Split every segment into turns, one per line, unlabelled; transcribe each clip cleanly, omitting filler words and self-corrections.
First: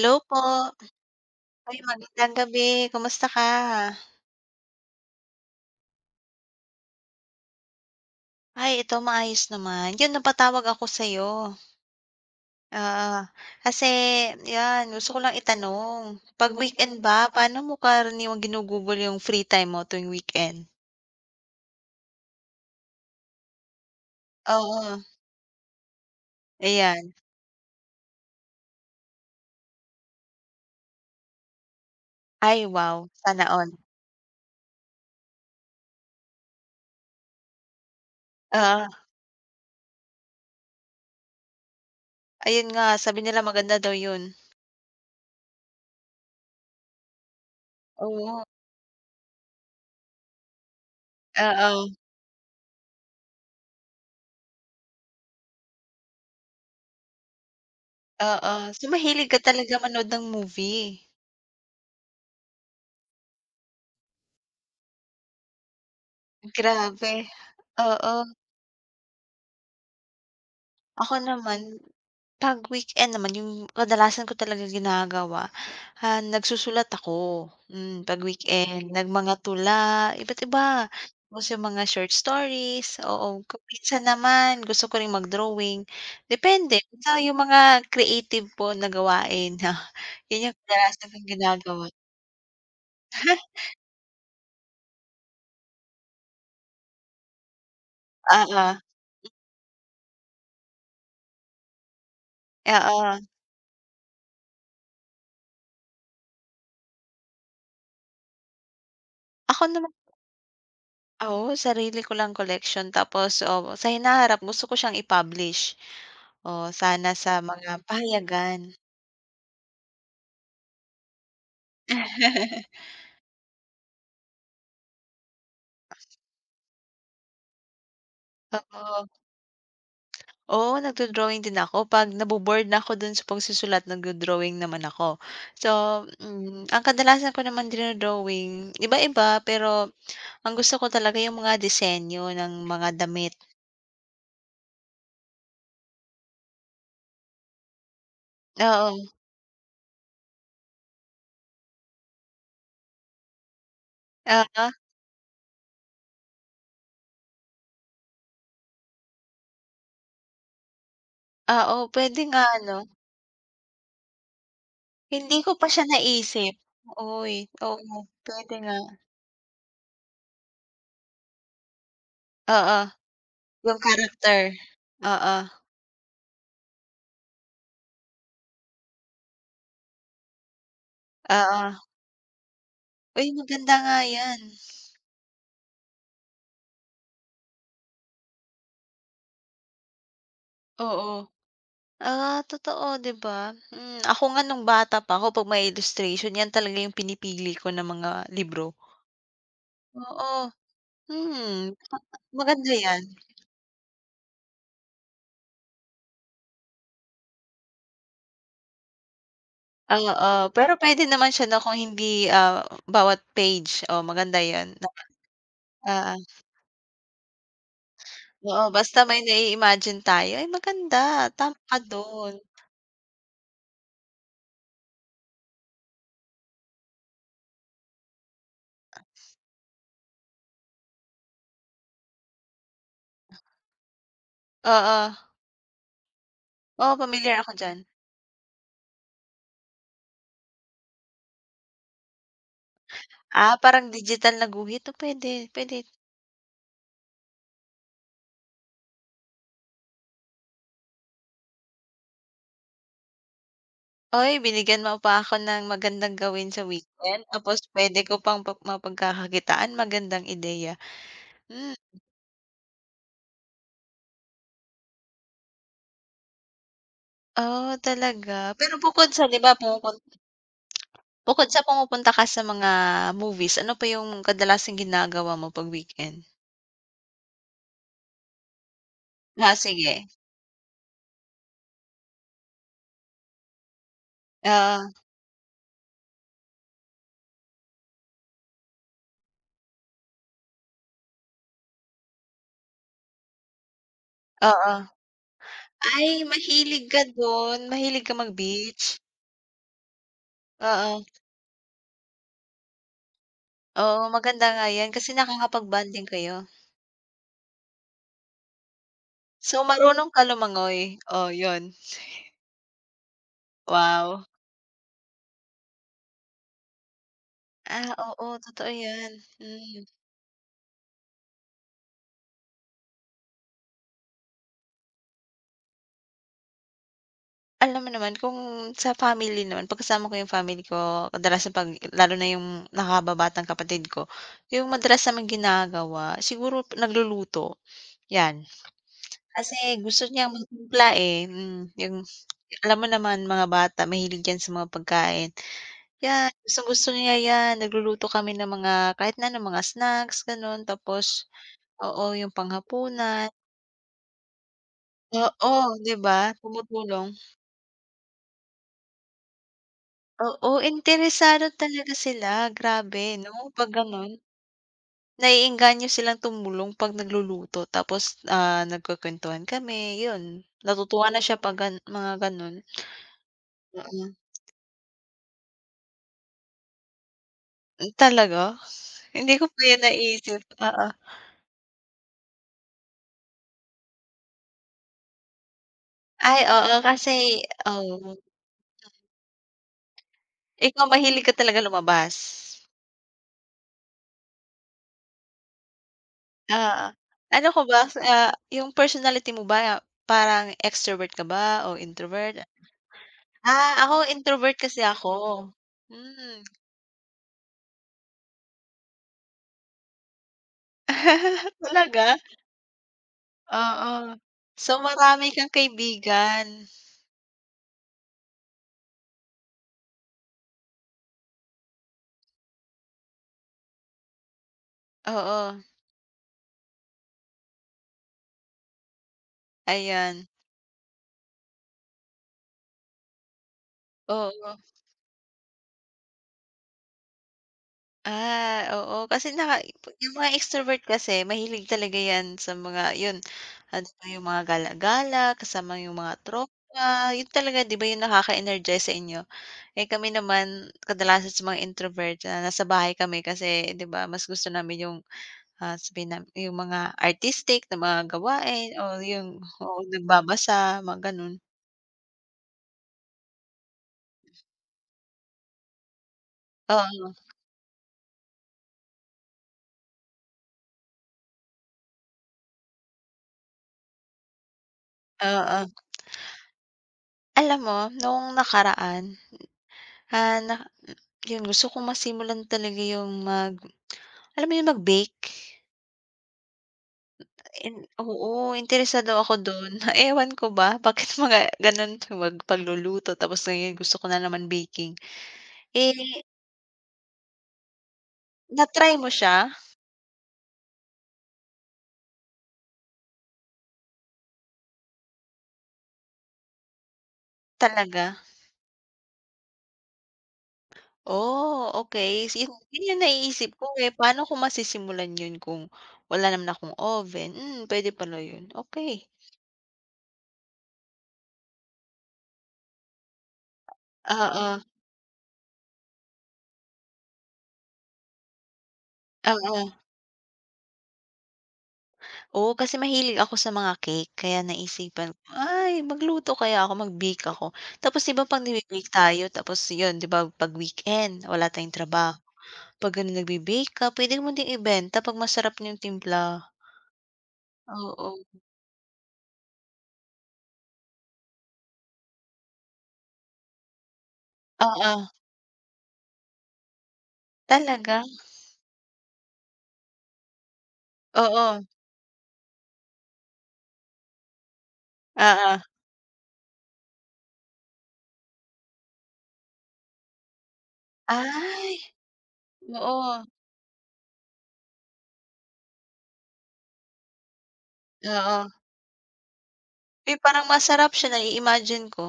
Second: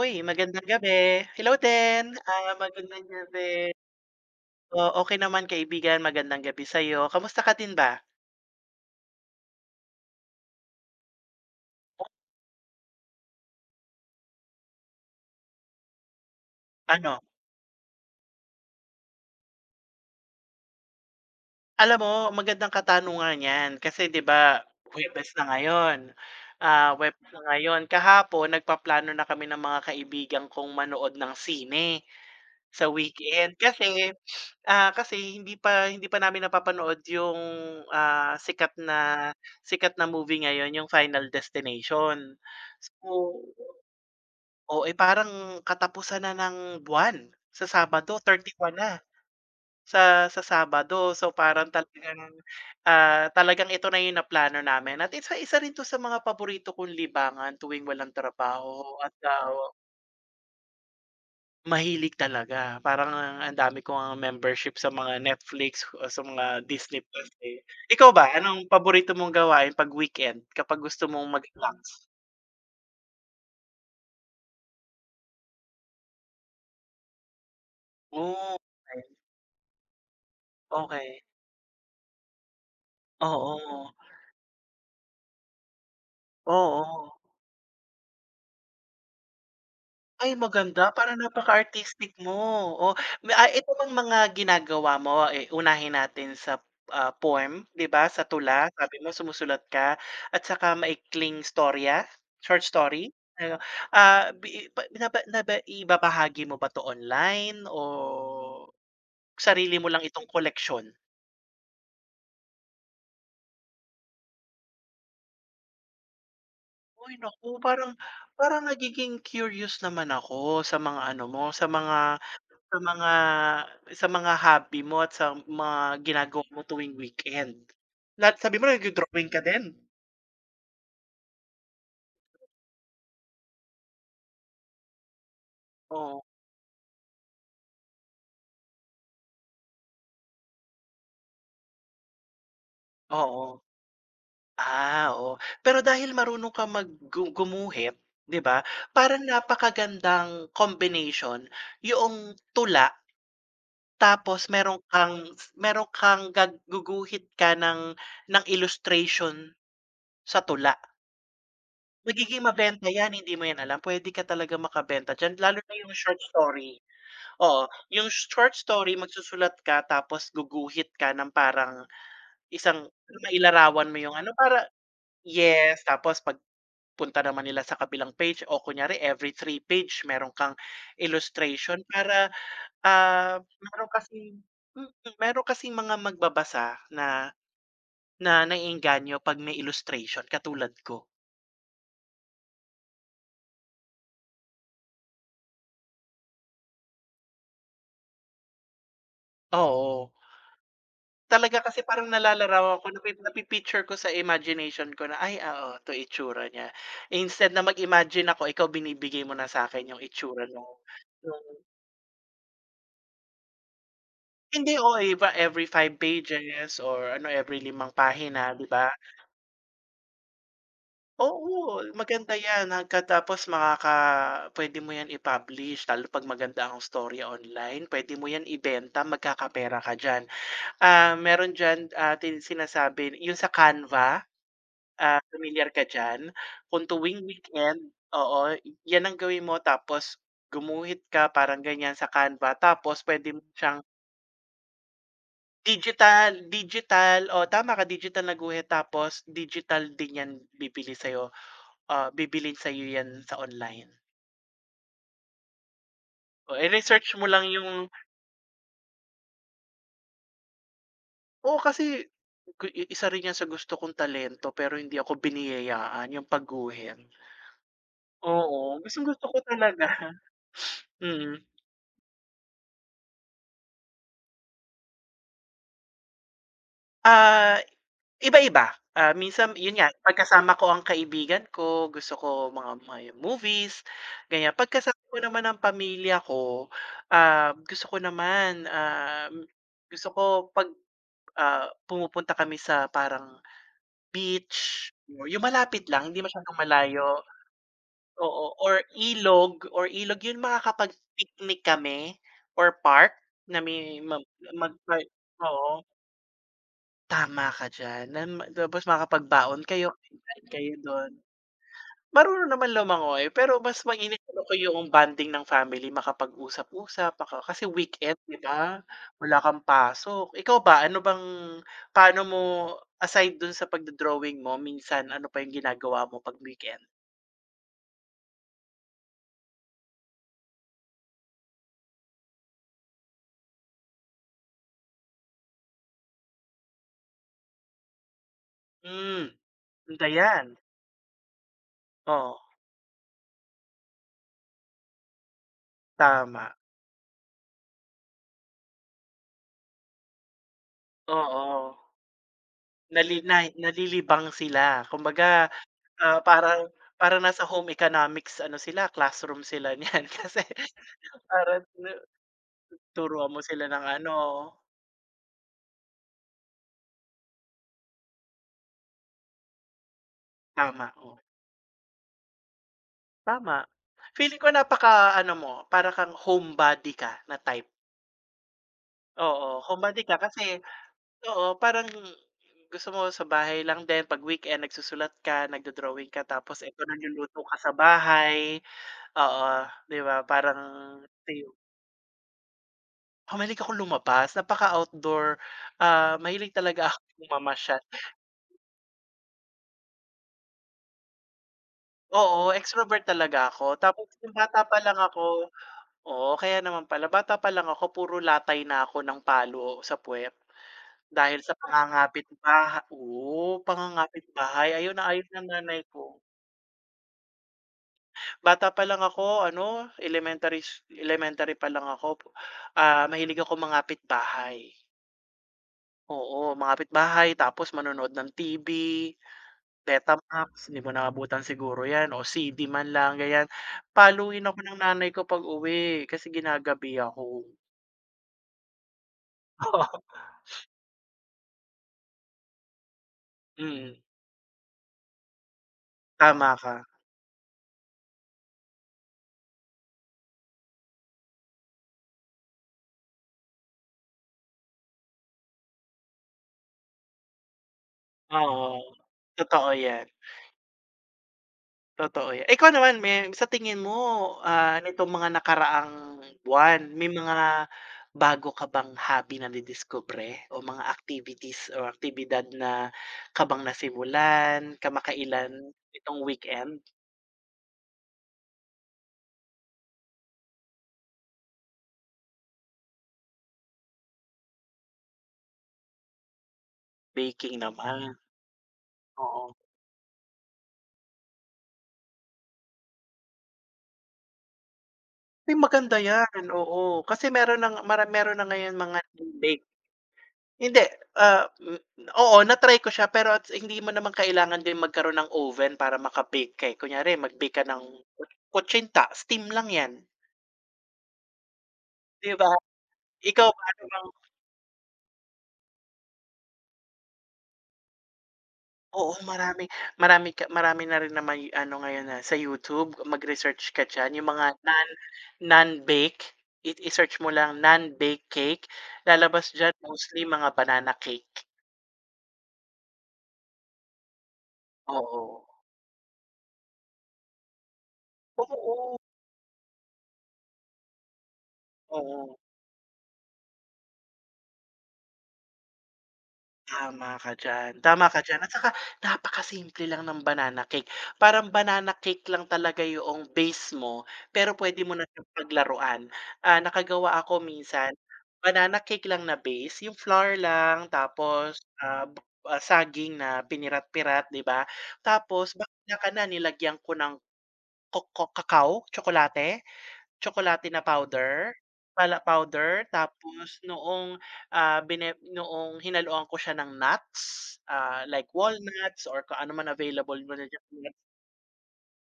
Uy,
po.
magandang gabi. Hello
Ay,
din,
magandang gabi.
magandang
Kumusta ka?
gabi. Oh, okay naman kaibigan, magandang gabi sa'yo. Kamusta ka din ba?
Ay, ito maayos naman. 'Yun napatawag ako sa'yo. Ah, Kasi 'yan, gusto ko lang itanong, 'pag weekend ba,
Ano,
paano mo karaniwang ginugugol yung free time mo tuwing weekend?
alam mo magandang katanungan 'yan kasi 'di ba
Oo,
Huwebes na ngayon, ah,
ayan.
Huwebes na ngayon. Kahapon nagpaplano na kami ng mga kaibigan kong manood ng sine
Ay,
sa
wow, sana
weekend
all.
kasi, ah, kasi hindi pa namin napapanood yung, ah, sikat
Ah,
na sikat na movie ngayon, yung Final Destination.
ayun nga, sabi
So,
nila maganda daw 'yun.
oo, eh, parang katapusan na ng buwan sa Sabado,
Oo,
31 na sa Sabado. So, parang
oo,
talagang, ah, talagang ito na yung naplano namin at isa isa rin 'to sa mga paborito kong libangan tuwing walang
oo. So,
trabaho
mahilig ka talaga manood ng movie?
mahilig talaga. Parang ang dami ko ngang membership sa mga Netflix o sa mga Disney
Grabe,
Plus, eh. Ikaw
oo.
ba, anong paborito mong gawain 'pag weekend kapag gusto
Ako
mong mag-relax?
naman, 'pag weekend naman yung kadalasan ko talaga ginagawa, nagsusulat ako. 'Pag
Oh,
weekend, okey,
okey.
nagmanga tula, iba't iba.
Okey.
Tapos yung mga short stories, oo.
Oo,
Kung minsan naman gusto ko ring mag-drawing, depende.
oo.
Basta yung mga creative po na gawain,
Ay
yun yung
maganda,
kadalasan
parang
kong ginagawa.
napaka-artistic mo. O. Ito bang mga ginagawa mo, eh, unahin natin sa, poem, 'di ba, sa tula,
Oo,
sabi mo sumusulat ka at saka maikling storya, short story,
oo.
ano, ah, bi pa naba naba ibabahagi mo ba 'to online o
Ako
sarili mo
naman,
lang itong koleksyon?
oo, sarili ko lang collection tapos, oo, sa hinaharap gusto ko siyang i-publish. Oo, sana
Uy
sa
naku,
mga
parang
pahayagan.
parang nagiging curious naman ako sa mga ano mo, Sa mga sa mga hobby mo at sa mga ginagawa mo tuwing weekend. Lahat sabi mo
Oo.
nagdo-drawing ka din?
Oo, nagdo-drawing din ako 'pag nabo na ako dun sa pagsusulat, nagdo-drawing naman ako. So,
Oo,
ang kadalasan ko naman dino-drawing iba-iba, pero ang gusto ko talaga yung mga disenyo ng mga damit.
oo. Ah, oo. Pero dahil marunong kang mag gu gumuhit, 'di ba,
Oo,
parang napakagandang combination yung tula tapos
oo,
meron kang guguhit ka ng illustration sa tula.
oo, pwede
Magiging
nga ano,
mabenta 'yan, hindi mo 'yan alam. Puwede ka talaga makabenta diyan
hindi ko
lalo
pa
na
siya
yung short
naisip.
story.
Uy,
Oo,
oo,
yung short
pwede nga.
story magsusulat ka tapos guguhit ka ng parang isang
Oo, yung
mailarawan mo yung ano
character.
para,
Oo,
yes, tapos pag punta naman nila sa kabilang page o kunyari every three page meron kang
oo.
illustration para,
Uy,
ah,
maganda
meron
nga
kasi
'yan.
meron kasing mga magbabasa na na naeengganyo 'pag may illustration katulad ko,
Oo. Ah, totoo, 'di ba? Ako nga nung bata pa ako 'pag may illustration 'yan talaga yung pinipili ko na mga libro.
oo.
Oo,
Talaga
hmm,
kasi parang
maganda
nalalarawan ko,
'yan.
napi-picture ko sa imagination ko na, "Ay, ah, oh, 'to itsura niya." Instead na mag-imagine ako, ikaw binibigay mo na sa akin yung
Oo,
itsura nung
pero puwede naman
nung
siya na kung hindi, bawat page, oh, maganda
hindi,
'yan.
oo, iba every five
Oo,
pages or ano, every limang pahina,
oo,
'di ba?
basta may nai-imagine tayo, ay maganda, tama ka
Oo, maganda
do'n.
'yan pagkatapos puwede mo 'yan i-publish lalo 'pag maganda ang storya online, puwede mo 'yan ibenta, magkakapera ka diyan. Meron diyan, ah, tin sinasabi yung sa Canva.
Oo,
Familiar ka diyan? Kung
oo,
tuwing
pamilyar ako diyan.
weekend, oo, yan ang gawin mo tapos gumuhit ka parang ganyan sa Canva tapos puwede mo
Ah,
siyang
parang digital na guhit, oh, puwede, puwede.
digital, digital, o tama ka, digital na guhit tapos digital din yan bibili sa'yo, bibilin sa'yo yan sa online.
Uy, binigyan mo pa ako ng magandang gawin
Oh,
sa
i-research
weekend,
mo lang
tapos
yung,
puwede ko pang pag mapagkakakitaan, magandang ideya.
oo,
Hmm,
kasi gu- i isa rin yan sa gusto kong talento pero hindi ako biniyayaan yung pagguhit.
oo talaga. Pero
Oo, gustong-gusto ko talaga. Mm.
bukod sa pumupunta ka sa mga movies, ano pa yung kadalasang ginagawa mo 'pag weekend?
Ah, Iba-iba, minsan
Ah,
yun nga
sige.
pagkasama ko ang kaibigan ko gusto ko mga may movies, ganyan. Pag
Oo,
kasama ko naman ang pamilya ko, ah, gusto ko naman, um, gusto ko pag, pumupunta kami sa parang
oo.
beach, yung malapit lang
Ay,
hindi masyadong
mahilig ka
malayo,
dun, mahilig ka
oo, or
mag-beach?
ilog or ilog yun
Oo,
makakapag-picnic kami or park na may
oo,
mag
maganda nga
mag
'yan kasi
oo.
nakakapag-bonding kayo.
Tama ka diyan, na ma tapos
So,
makakapagbaon kayo,
marunong ka
kain kayo
lumangoy?
do'n.
Oh, 'yun.
Marunong naman lumangoy, pero mas mainam
Wow.
talaga yung bonding ng family makapag-usap-usap, kasi
Ah,
weekend
oo,
'di ba?
totoo 'yan,
Wala kang
hmm.
pasok. Ikaw ba, ano bang paano mo aside dun sa pagdo-drawing mo minsan ano pa yung ginagawa mo 'pag weekend?
Alam mo naman, kung sa family naman, pagkasama ko yung family ko, kadalasan 'pag lalo na yung nakakabatang kapatid ko, yung madalas namang ginagawa siguro nagluluto, 'yan.
Hmm,
Kasi gusto
ganda
niya
'yan.
magtimpla, eh, yung
Oh,
alam mo naman mga bata mahilig 'yan sa mga pagkain. 'Yan,
tama.
gustong-gusto niya 'yan, nagluluto kami ng mga kahit na anong mga snacks gano'n, tapos
Oo,
oo, yung panghapunan,
na nalilibang sila kumbaga.
oo, 'di ba,
Ah, parang
tumutulong.
parang nasa home economics ano sila, classroom sila niyan kasi
Oo, interesado
parang
talaga sila, grabe
turuan
'no,
mo sila
'pag
ng
gano'n.
ano,
Naiengganyo silang tumulong 'pag nagluluto tapos, nagkukuwentuhan kami, 'yun.
tama,
Natutuwa
oo,
na siya 'pag gan mga gano'n,
tama.
mm.
Feeling ko napaka-ano mo, para kang homebody ka na type.
Hmm, talaga? Hindi ko
Oo,
pa 'yun
homebody ka kasi,
naisip, oo.
oo, parang gusto mo sa bahay lang din, 'pag weekend nagsusulat ka, nagdo-drawing ka,
Ay,
tapos
oo,
eto
kasi
nagluluto ka sa
oo.
bahay, oo, 'di ba parang
Ikaw, mahilig ka
tayo
talaga lumabas?
Mahilig akong lumabas, napaka-outdoor, mahilig
ah
talaga ako
Ano ko
mamasyal.
ba, 'yung personality mo ba, parang extrovert ka ba o introvert?
Oo, extrovert talaga ako.
Ah, ako
Tapos nung
introvert
bata pa
kasi
lang
ako.
ako, oo,
Hmm.
kaya naman pala bata pa lang ako puro latay na ako ng palo sa puwet dahil sa
Talaga?
pangangapit bahay, oo,
Oo.
pangangapit bahay.
So,
Ayun na ayun
marami
ng
kang
nanay ko.
kaibigan?
Bata pa lang ako ano, elementary pa lang ako, mahilig ako mangapit bahay.
Oo,
Oo, mangapit bahay tapos manonood ng TV.
ayan.
Betamax, hindi mo naabutan siguro 'yan o CD man lang ganyan. Paluin
Oo.
ako ng nanay ko pag-uwi kasi ginagabi ako.
Ah, oo, kasi yung mga extrovert kasi mahilig talaga 'yan sa mga 'yun, ano
Mm,
pa yung mga gala-gala, kasama yung mga
tama ka.
tropa, 'yun talaga, 'di ba, yung nakaka-energize sa inyo? Eh, kami naman kadalasan sa mga introvert, nasa bahay kami kasi 'di ba mas gusto namin yung, sabihin nam yung mga artistic na mga gawain
Oo,
o yung,
totoo
oo,
'yan,
nagbabasa, mga gano'n.
totoo 'yan. Ikaw naman, sa tingin mo, nitong mga nakaraang buwan, may
Oo,
mga bago ka bang hobby na nadiskubre o mga activities o aktibidad na kabang nasimulan kamakailan
oo.
nitong weekend?
Alam mo noong nakaraan, na yun gusto kong masimulan talaga yung alam mo yung mag-bake?
Baking naman,
Oo, interesado ako
oo.
dun. Ewan ko ba, bakit mga gano'n, pagluluto tapos ngayon gusto ko na naman baking.
Uy, maganda
Eh,
yan, oo. Kasi meron ng meron na ngayon
na-try
mga
mo siya?
bake hindi, oo, na-try ko siya pero at hindi mo naman kailangan din magkaroon ng oven para maka-bake ka, eh. Kunyari mag-bake ka ng
Talaga?
kutsinta, steam lang yan,
Oh, okey.
'di ba?
Yun, yun yung
Ikaw
naiisip
ba
ko,
ano
eh,
bang,
paano ko masisimulan yun kung wala naman akong oven? Puwede pala yun, okey.
oo, marami marami ka marami na rin na may ano ngayon na sa YouTube mag-research ka diyan yung mga
Oo,
non-bake, i-search mo lang non-bake cake, lalabas
oo.
diyan mostly mga banana cake,
Oo, kasi mahilig ako sa mga cake kaya naisipan ko,
oo.
"Ay, magluto kaya ako, mag-bake ako." Tapos 'di ba, 'pag nagbe-bake
Oo,
tayo tapos yun, 'di ba 'pag weekend wala tayong trabaho,
oo.
'pag ganun nagbe-bake ka, puwede mo ding ibenta 'pag masarap yung timpla.
Tama ka
Oo,
diyan at saka napakasimple lang ng banana cake. Parang banana cake lang talaga yoong base mo, pero puwede mo
oo.
na siyang paglaruan. Nakagawa ako minsan,
Talaga?
banana cake lang na base, yung flour lang tapos,
Oo,
saging na pinirat-pirat, 'di ba? Tapos
oo.
bakla ka na nilagyan ko ng kakao, tsokolate. Tsokolate na powder,
Ay,
pala powder
oo,
tapos noong, ah, bine noong hinaluan ko siya ng nuts, ah, like
oo.
walnuts or kung ano man
Eh,
available mo na
parang
diyan
masarap
nuts.
siya na imagine ko,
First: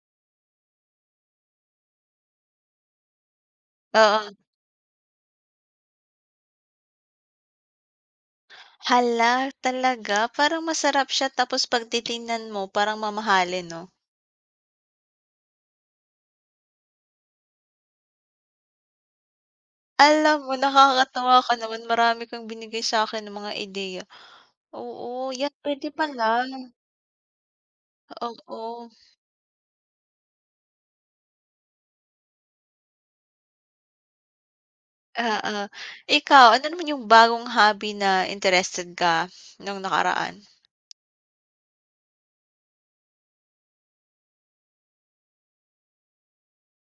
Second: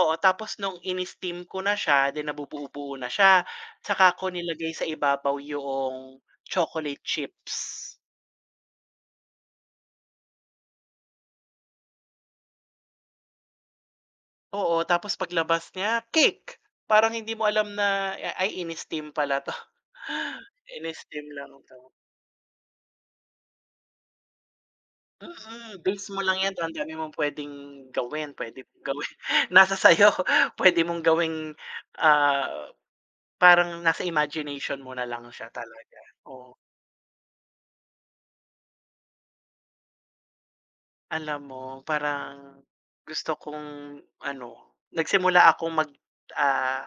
Oo, tapos nung ini-steam ko na siya, then nabubuo-buo na siya, tsaka ko
oo.
nilagay sa ibabaw yung chocolate chips.
Hala, talaga parang masarap siya tapos 'pag titingnan mo parang mamahalin 'no?
Oo, tapos paglabas niya, cake. Parang hindi mo alam na, ay, ini-steam pala 'to.
Alam mo,
Ini-steam
nakakatuwa
lang
ka
'to.
naman, marami kang binigay sa'kin ng mga ideya. Oo, yan
Mm,
puwede
days mo
pala,
lang 'yan, ang dami mong puwedeng gawin,
oo,
puwede mong
oo.
gawin nasa sa'yo, puwede mong gawing, ah, parang nasa imagination mo na lang siya talaga,
Ikaw,
oo.
ano naman yung bagong hobby na interested ka nung nakaraan?
Alam mo parang gusto kong ano, nagsimula akong ah,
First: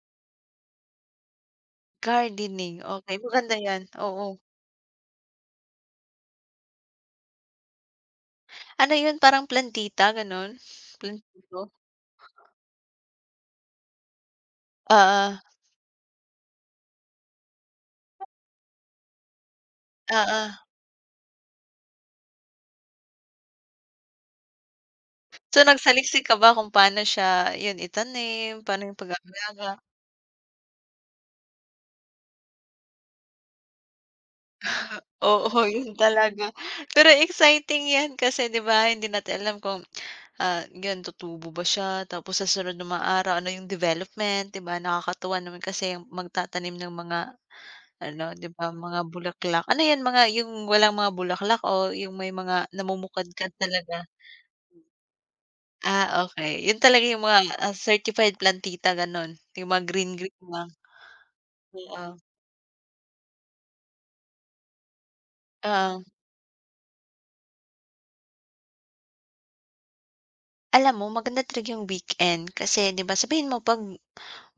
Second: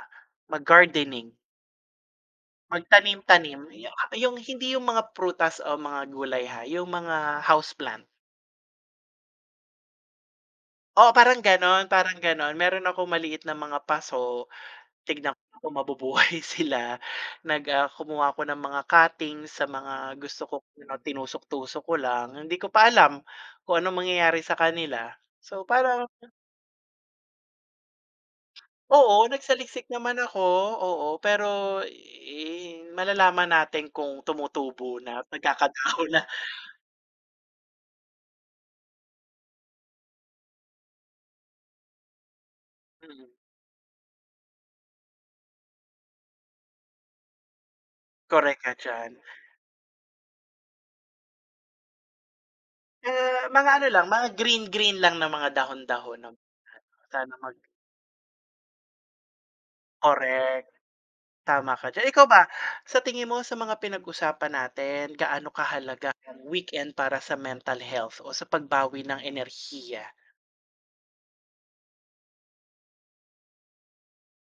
mag-gardening,
Gardening, okey, maganda
magtanim-tanim,
yan, oo.
yung hindi yung mga prutas o mga gulay ha, yung mga houseplant.
Ano yun, parang plantita gano'n?
Oo, parang
Plantito?
gano'n, parang gano'n. Meron akong maliit na mga paso. Tignan
Oo,
ko kung mabubuhay sila. Kumuha ako ng mga cutting sa mga gusto
oo.
ko na tinusok-tusok ko lang. Hindi ko pa alam kung anong mangyayari sa kanila.
So,
So, parang,
nagsaliksik ka ba kung paano siya yun itanim, paano yung
oo,
pag-aalaga?
nagsaliksik naman ako, oo. Pero, eh, malalaman natin kung tumutubo na at
Oo, yun
nagkakadaon na.
talaga. Pero exciting yan kasi 'di ba hindi natin alam kung, yun tutubo ba siya tapos sa sunod ng mga
Mm,
araw ano yung development, 'di ba? Nakakatuwa naman kasi yung magtatanim ng mga ano, 'di
correct
ba,
ka
mga
diyan.
bulaklak. Ano yan, mga yung walang mga bulaklak o yung may mga namumukadkad
Mga ano lang,
talaga?
mga green-green lang na mga
Ah,
dahon-dahon ng
okay, yun talaga yung
sana
mga,
mag
certified plantita gano'n, yung mga green, green
correct.
lang,
Tama ka diyan.
oo,
Ikaw ba, sa tingin mo sa mga pinag-usapan natin, gaano
oo.
kahalaga ang weekend para sa mental health o sa pagbawi ng enerhiya?
Alam mo, maganda talaga yung weekend kasi 'di ba, sabihin mo 'pag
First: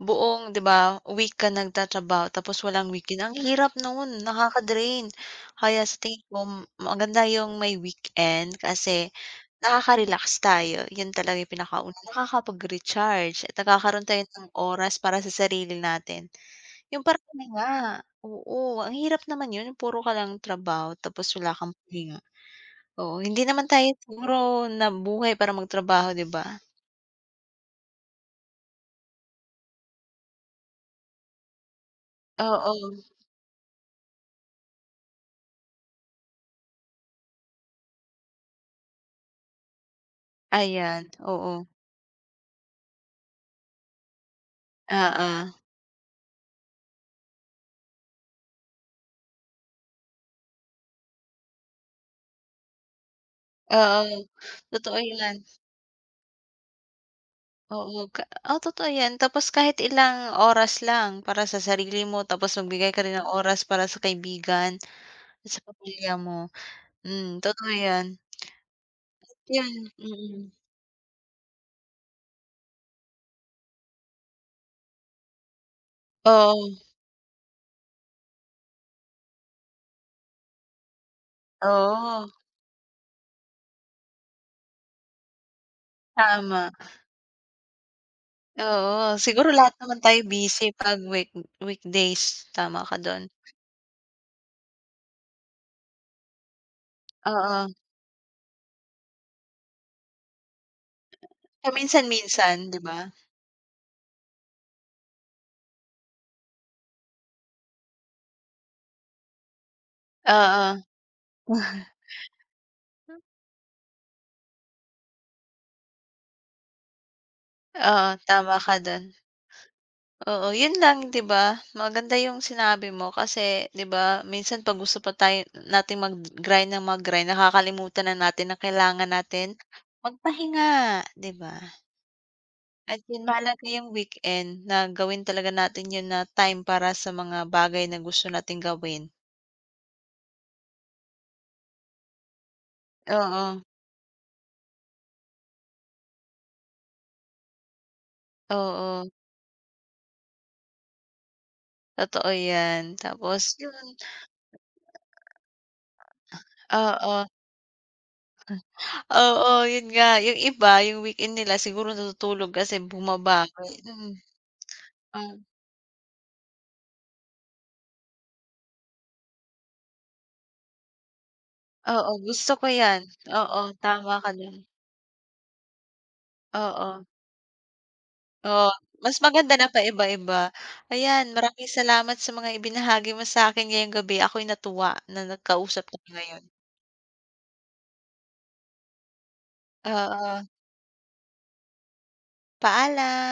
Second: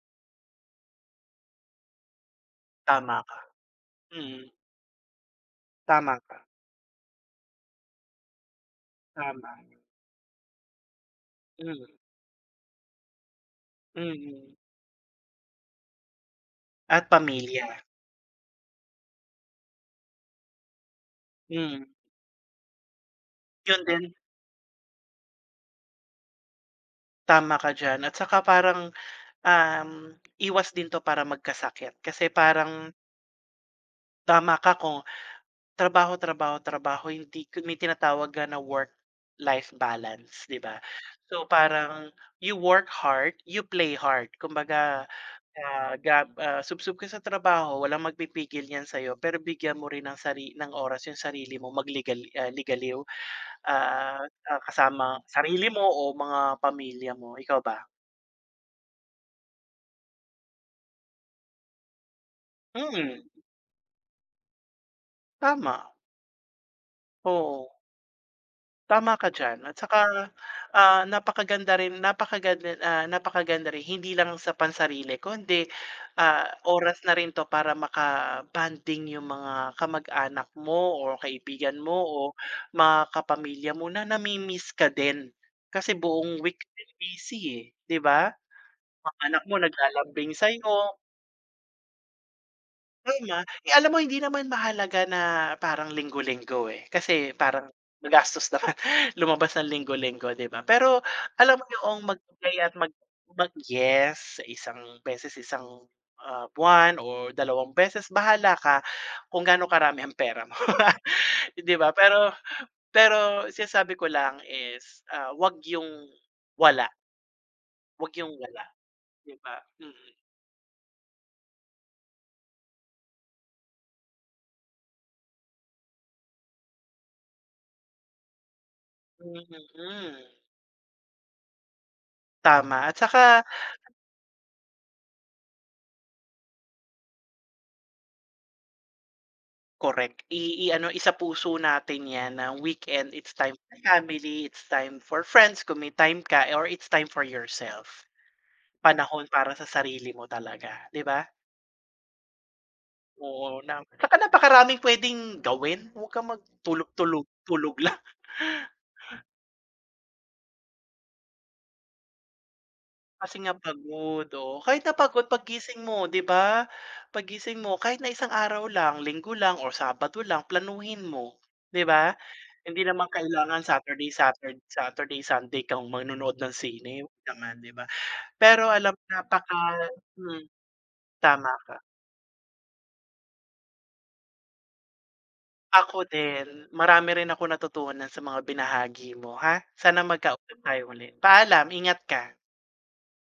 buong, 'di ba, week ka nagtatrabaho tapos walang
Tama
weekend, ang
ka,
hirap no'n,
mm.
nakaka-drain. Kaya sa
Tama
tingin
ka,
ko, maganda yung may weekend kasi
tama.
nakaka-relax tayo, 'yun talaga yung
Mm,
pinakauna, nakakapag-recharge at nagkakaroon tayo ng
mm.
oras para sa sarili natin. Yung
At
parang
pamilya,
nga, oo, ang hirap naman 'yun puro ka lang trabaho tapos wala kang
mm.
pahinga. Oo, hindi naman
'Yun
tayo
din,
siguro nabuhay para magtrabaho, 'di ba?
tama ka diyan at saka parang, um, iwas din 'to para magkasakit kasi parang
Oo,
tama ka kung trabaho, trabaho, trabaho, hindi ko may tinatawag nga na work-life balance, 'di ba?
ayan,
So,
oo,
parang you work hard, you play hard. Kumbaga,
oo,
subsob ka sa trabaho, walang magpipigil niyan sa'yo, pero bigyan mo rin ng ng oras yung sarili mo, ligaliw,
oo, totoo
kasama
yan,
sarili mo o mga pamilya mo. Ikaw ba?
oo, oo, totoo yan tapos kahit ilang oras lang para sa sarili mo tapos magbigay ka rin
Mm,
ng oras para sa kaibigan at sa
tama,
pamilya mo, hmm,
oo.
totoo yan,
Tama ka diyan
yan,
at saka,
mm,
napakaganda rin hindi lang sa pansarili kundi,
oo,
oras na rin 'to para makabanding yung mga kamag-anak mo o kaibigan mo o
oo,
mga kapamilya mo na nami-miss ka din. Kasi buong week
tama,
din busy, eh, 'di ba?
oo,
Mga anak
siguro
mo
lahat naman tayo
naglalambing
busy 'pag
sa'yo.
weekdays, tama ka dun,
Tama. Eh, alam mo hindi naman mahalaga na parang linggo-linggo, eh, kasi
oo,
parang magastos naman lumabas ng linggo-linggo, 'di ba? Pero alam mo yung magbigay
paminsan-minsan,
at
'di
mag
ba?
mag yes, sa isang beses isang, buwan o dalawang beses, bahala ka kung gaano karami ang pera mo,
Oo,
'di ba? Pero pero sinasabi ko lang is, wala,
oo,
'wag yung
tama
wala,
ka dun.
'di ba? Mm, mm.
Oo, yun lang, 'di ba? Maganda yung sinabi mo kasi 'di ba minsan 'pag gusto pa tayo nating mag-grind ng mag-grind, nakakalimutan na natin na kailangan
Mm,
natin
mm.
magpahinga, 'di ba?
Tama at
At yun,
saka
mahalaga yung weekend na gawin talaga natin yun na time para sa mga bagay na gusto nating gawin.
correct. I-ano, isa puso natin 'yan na weekend, it's time
Oo,
for family, it's time for friends kung may time ka or it's time for yourself.
oo,
Panahon para sa sarili mo talaga, 'di ba?
totoo yan. Tapos
Oo, na
yun,
tsaka napakaraming puwedeng gawin, huwag kang magtulog-tulog
oo,
tulog lang.
oo, yun nga yung iba yung weekend nila siguro natutulog kasi
Kasi
bumaba,
nga pagod, oo. Kahit na pagod
mm.
paggising mo, 'di ba? Paggising mo kahit na isang araw lang, linggo lang or sabado lang, planuhin mo, 'di ba?
Oo, gusto ko
Hindi
'yan.
naman
Oo,
kailangan Saturday,
tama ka do'n.
Saturday, Saturday, Sunday kang manonood ng sine,
Oo,
wag naman, 'di ba? Pero
oo.
alam
Mas maganda na
hmm,
paiba-iba. Ayan,
tama
maraming
ka.
salamat sa mga ibinahagi mo sa'kin ngayong gabi. Ako'y natuwa na nagkausap
Ako
tayo ngayon.
din, marami rin akong natutunan sa mga binahagi mo, ha? Sana
Oo,
magkausap tayo ulit. Paalam, ingat ka.
paalam.